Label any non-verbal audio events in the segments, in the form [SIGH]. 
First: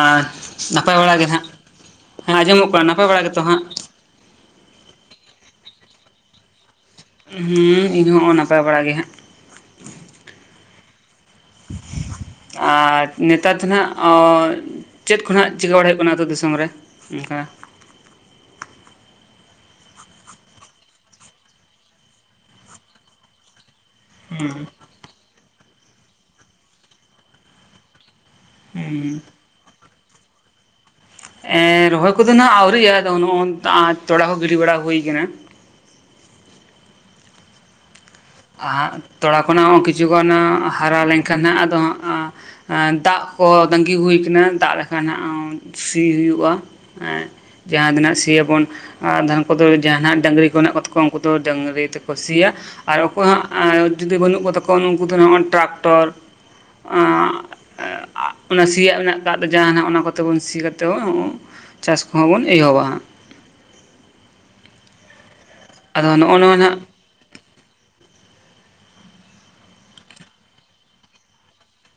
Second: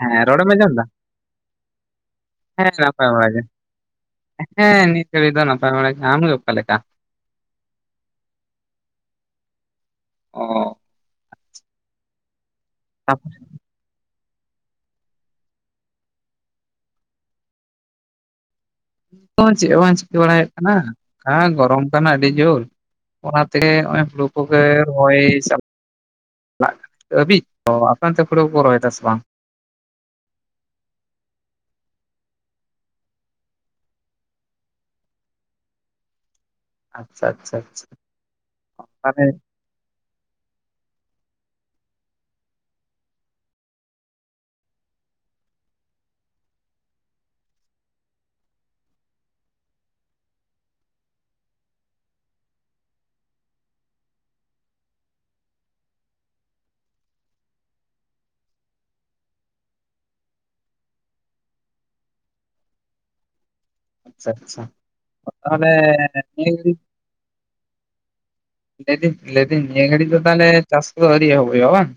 ᱦᱮᱸ ᱨᱚᱲ ᱮᱢ ᱟᱸᱡᱚᱢ ᱮᱫᱟ, ᱱᱟᱯᱟᱭ ᱵᱟᱲᱟ ᱜᱮ ᱱᱟᱦᱟᱜ ᱦᱮᱸ ᱟᱸᱡᱚᱢᱚᱜ ᱠᱟᱱᱟ ᱱᱟᱯᱟᱭ ᱵᱟᱲᱟ ᱜᱮ᱾ ᱜᱮᱛᱚ ᱦᱟᱸᱜ ᱦᱮᱸ ᱱᱤᱛ ᱦᱟᱹᱵᱤᱡ ᱫᱚ ᱱᱟᱯᱟᱭ ᱵᱟᱲᱟ ᱜᱮ, ᱟᱢᱜᱮ ᱚᱠᱟ ᱞᱮᱠᱟ? ᱩᱸ ᱦᱩᱸ ᱤᱝ ᱦᱚᱸᱜᱼᱚ ᱱᱟᱯᱟᱭ ᱵᱟᱲᱟ ᱜᱮ ᱦᱟᱸᱜ ᱚ ᱟᱨ ᱛᱟᱯᱚᱨᱮ ᱱᱮᱛᱟᱨ ᱛᱮ ᱱᱷᱟᱸᱜ ᱚᱸ ᱪᱮᱫ ᱠᱚ ᱱᱷᱟᱸᱜ ᱪᱮᱠᱟᱹ ᱵᱟᱲᱟ ᱦᱳᱭᱳᱜ ᱠᱟᱱᱟ, ᱟᱹᱛᱩ ᱫᱤᱥᱚᱢ ᱨᱮ ᱚᱸᱠᱟ [INAUDIBLE] ᱪᱮᱫ ᱦᱚᱸ ᱵᱟᱝ ᱪᱤᱠᱟᱹ ᱵᱟᱲᱟ ᱦᱳᱭᱳᱜ ᱠᱟᱱᱟ, ᱟᱨ ᱜᱚᱨᱚᱢ ᱠᱟᱱᱟ ᱟᱹᱰᱤ ᱡᱩᱨ᱾ ᱚᱱᱟ ᱛᱮ ᱦᱚᱸᱜᱼᱚᱭ ᱯᱩᱞᱳ ᱯᱩ ᱠᱚᱜᱮ ᱦᱩᱸ ᱨᱚᱦᱚᱭ, ᱪᱟᱵ [UNINTELLIGIBLE] ᱞᱟᱜ ᱠᱟᱱᱟ ᱟᱹᱵᱤᱛ [UNINTELLIGIBLE] ᱚᱱᱛᱮ ᱯᱷᱩᱲᱩ ᱠᱚᱠᱚ ᱨᱚᱦᱚᱭ ᱮᱫᱟ ᱥᱮ ᱵᱟᱝ? ᱦᱩᱸ ᱮᱸ ᱨᱚᱦᱚᱭ ᱠᱚᱫᱚ ᱱᱷᱟᱸᱜ ᱟᱹᱣᱨᱤᱭᱟᱜᱼᱟ ᱟᱫᱚ ᱱᱚᱜᱼᱚᱱ ᱟᱸ ᱛᱚᱲᱟ ᱠᱚ ᱜᱤᱰᱤ ᱵᱟᱲᱟ ᱦᱩᱭ ᱭᱟᱠᱟᱱᱟ᱾ ᱟᱪᱪᱷᱟ ᱟᱪᱪᱷᱟ ᱟᱪᱪᱷᱟ᱾ ᱦᱟᱜ, ᱛᱟᱦᱚᱞᱮ ᱛᱚᱲᱟ ᱠᱷᱚᱱᱟᱜ ᱦᱚᱸ ᱠᱤᱪᱷᱩ ᱜᱟᱱᱟᱼᱟᱸᱜ, ᱦᱟᱨᱟ ᱞᱮᱧ ᱠᱷᱟᱱ ᱟᱫᱚ ᱦᱟᱸᱜᱼᱟᱸ ᱾ ᱮᱸ ᱫᱟᱜ ᱠᱚ ᱛᱟᱸᱜᱤ ᱦᱩᱭ ᱠᱟᱱᱟ, ᱫᱟᱜ ᱞᱮᱠᱷᱟ ᱱᱟᱜᱼᱟᱸ, ᱥᱤ ᱦᱩᱭᱩᱜᱼᱟ, ᱮᱸ ᱡᱟᱦᱟᱸ ᱫᱤᱱᱟᱹᱜ ᱥᱤ ᱭᱟᱵᱚᱱ ᱟ ᱟᱫᱷᱟᱱ ᱠᱳᱫᱳ ᱡᱟᱦᱟᱸᱱᱟᱜ ᱰᱟᱺᱜᱽᱨᱤ ᱠᱚ ᱦᱮᱱᱟᱜ ᱠᱚ ᱛᱟᱠᱚᱣᱟ, ᱩᱱᱠᱩ ᱫᱚ ᱰᱟᱺᱜᱽᱨᱤ ᱛᱮᱠᱚ ᱥᱤ ᱭᱟ, ᱟᱨ ᱚᱠᱚᱭ ᱦᱟᱸᱜ ᱮᱸ ᱡᱩᱫᱤ ᱵᱟᱹᱱᱩᱜ ᱠᱚ ᱛᱟᱠᱚᱣᱟ ᱩᱱ ᱩᱱᱠᱩ ᱫᱚ ᱦᱟᱸᱜ ᱱᱚᱜᱼᱚ ᱴᱟᱨᱟᱠᱴᱚᱨ, ᱟᱸᱜ᱾ ᱮᱸᱜ ᱟᱜ ᱚᱱᱟ ᱥᱤᱭᱟᱜ ᱢᱮᱱᱟᱜ ᱟᱠᱟᱫ ᱫᱚ ᱡᱟᱦᱟᱸᱱᱟᱜ ᱚᱱᱟ ᱠᱚᱛᱮ ᱵᱚᱱ ᱥᱤ ᱠᱟᱛᱮ ᱵᱚ ᱩᱸᱻ [UNINTELLIGIBLE] ᱪᱟᱥ ᱠᱚᱦᱚᱸ ᱵᱚᱱ ᱮᱦᱚᱵᱟ᱾ ᱟᱪᱪᱷᱟ ᱟᱪᱪᱷᱟ ᱛᱟᱦᱚᱞᱮ ᱟᱫᱚ ᱱᱚᱜᱼᱚ ᱱᱚᱣᱟ ᱱᱟᱜ [UNINTELLIGIBLE] ᱞᱟᱹᱭ ᱫᱤᱧ ᱞᱟᱹᱭ ᱫᱤᱧ ᱱᱤᱭᱟᱹ ᱜᱷᱟᱹᱲᱤᱡ ᱫᱚ ᱛᱟᱦᱞᱮ ᱪᱟᱥ ᱠᱚ ᱫᱚ ᱟᱹᱣᱨᱤ ᱮᱦᱚᱵᱚᱜᱼᱟ ᱵᱟᱝ?